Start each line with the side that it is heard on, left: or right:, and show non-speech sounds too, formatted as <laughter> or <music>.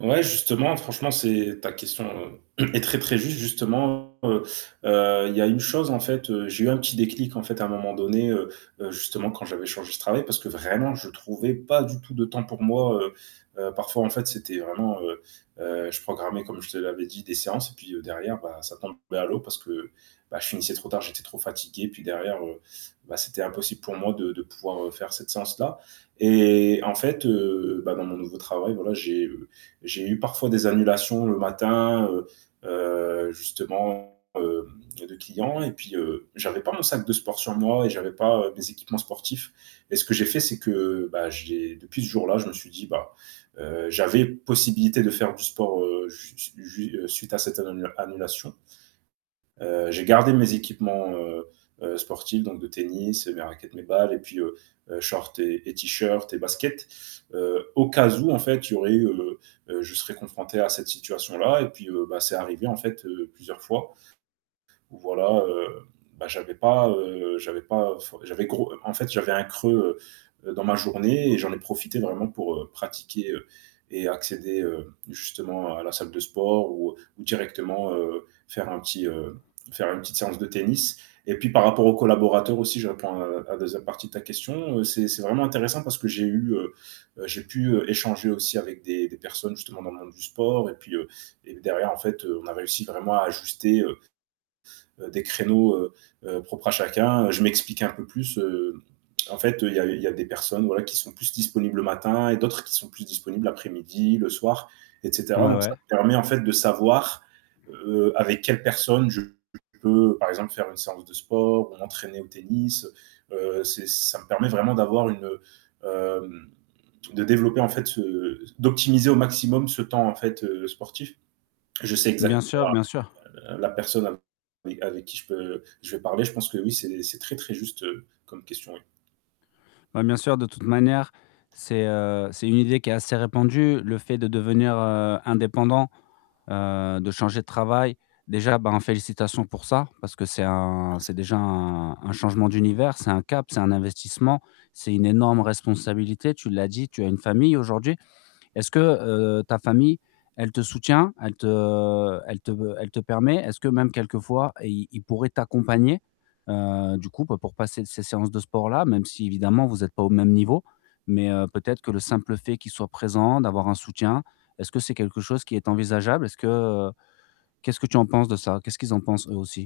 right: Ouais justement franchement c'est, ta question <clears throat> est très très ju ste justement, heu heu, il y a une chose en fait, j'ai eu un petit déclic en fait à un moment donné, heu heu, justement quand j'avais changé ce travail parce que vraiment je trouvais pas du tout de temps pour moi, heu heu, parfois en fait c'était vraiment, heu heu, je programmais comme je te l'avais dit des séances et puis derrière bah ça tombait à l'eau parce que bah je finissais trop tard, j'étais trop fatigué puis derrière, heu, bah c'était impossible pour moi de de pouvoir faire cette séance-là et en fait, heu, bah dans mon nouveau travail voilà j'ai, heu j'ai eu parfois des annulations le matin, heu, heu, justement, heu, de clients et puis, heu, j 'avais pas mon sac de sport sur moi et j'avais pas mes équipements sportifs et ce que j'ai fait c'est que bah j'ai depuis ce jour-là je me suis dit bah heu, j'avais possibilité de faire du sport, heu, jui ju suite à cette annu annulation. Heu, j'ai gardé mes équipements, heu heu, sportifs donc de tennis, mes raquettes, mes balles et puis, heu, shorts et et tee-shirts et baskets, heu, au cas ou en fait, il y aurait, heu, je serais confronté à cette situation-là et puis bah c'est arrivé en fait, heu, plusieurs fois où voilà, heu, bah j'avais pas, heu, j'avais pas enfin j'avais gros en fait j'avais un creux dans ma journée et j'en ai profité vraiment pour, heu, pratiquer et accéder, heu, justement à la salle de sport ou directement faire un petit, heu, faire une petite séance de tennis et puis par rapport aux collaborateurs aussi je réponds à la 2e partie de ta question, c'est c'est vraiment intéressant parce que j'ai eu, heu, j'ai pu échanger aussi avec des des personnes justement dans le monde du sport et puis, heu, et derrière en fait on a réussi vraiment à ajuster, heu, des créneaux, heu heu, propres à chacun, je m'explique un peu plus, heu, en fait il y a il y a des des personnes voilà qui sont plus disponibles le matin et d'autres qui sont plus disponibles après-midi, le soir et cetera
left: Ouais,
right: donc
left: ouais.
right: ça me permet en fait de savoir, heu, avec quelle personne je peux par exemple faire une séance de sport ou m'entraîner au tennis, heu heu, c'est ça me permet vraiment d'avoir une heu de développer en fait ce d'optimiser au maximum ce temps en fait, heu, sportif. Je sais
left: Bien
right: exactement
left: sûr, bien sûr.
right: la la personne avec qui je peux, je vais parler, je pense que oui c'est c'est très très juste comme question oui.
left: Ouais bien sûr, de toute manière, c'est, heu, c'est une idée qui est assez répandue, le fait de devenir, heu, indépendant, heu, de changer de travail, déjà ben félicitations pour ça, parce que c'est un, c'est
right: <unintelligible>
left: déjà un un changement d'univers, c'est un cap, c'est un investissement, c'est une énorme responsabilité, tu l'as dit, tu as une famille aujourd'hui. Est-ce que, heu, ta famille, elle te soutient? Elle te elle te elle te permet est-ce que même quelques fois, i ils pourraient t'accompagner, heu, du coup pour passer ces séances de sport-là? Même si évidemment vous êtes pas au même niveau, mais heu, peut-être que le simple fait qu'ils soient présent, d'avoir un soutien, est-ce que c'est quelque chose qui est envisageable? Est-ce que, heu, qu'est-ce que tu en penses de ça? Qu'est-ce qu'ils en pensent eux aussi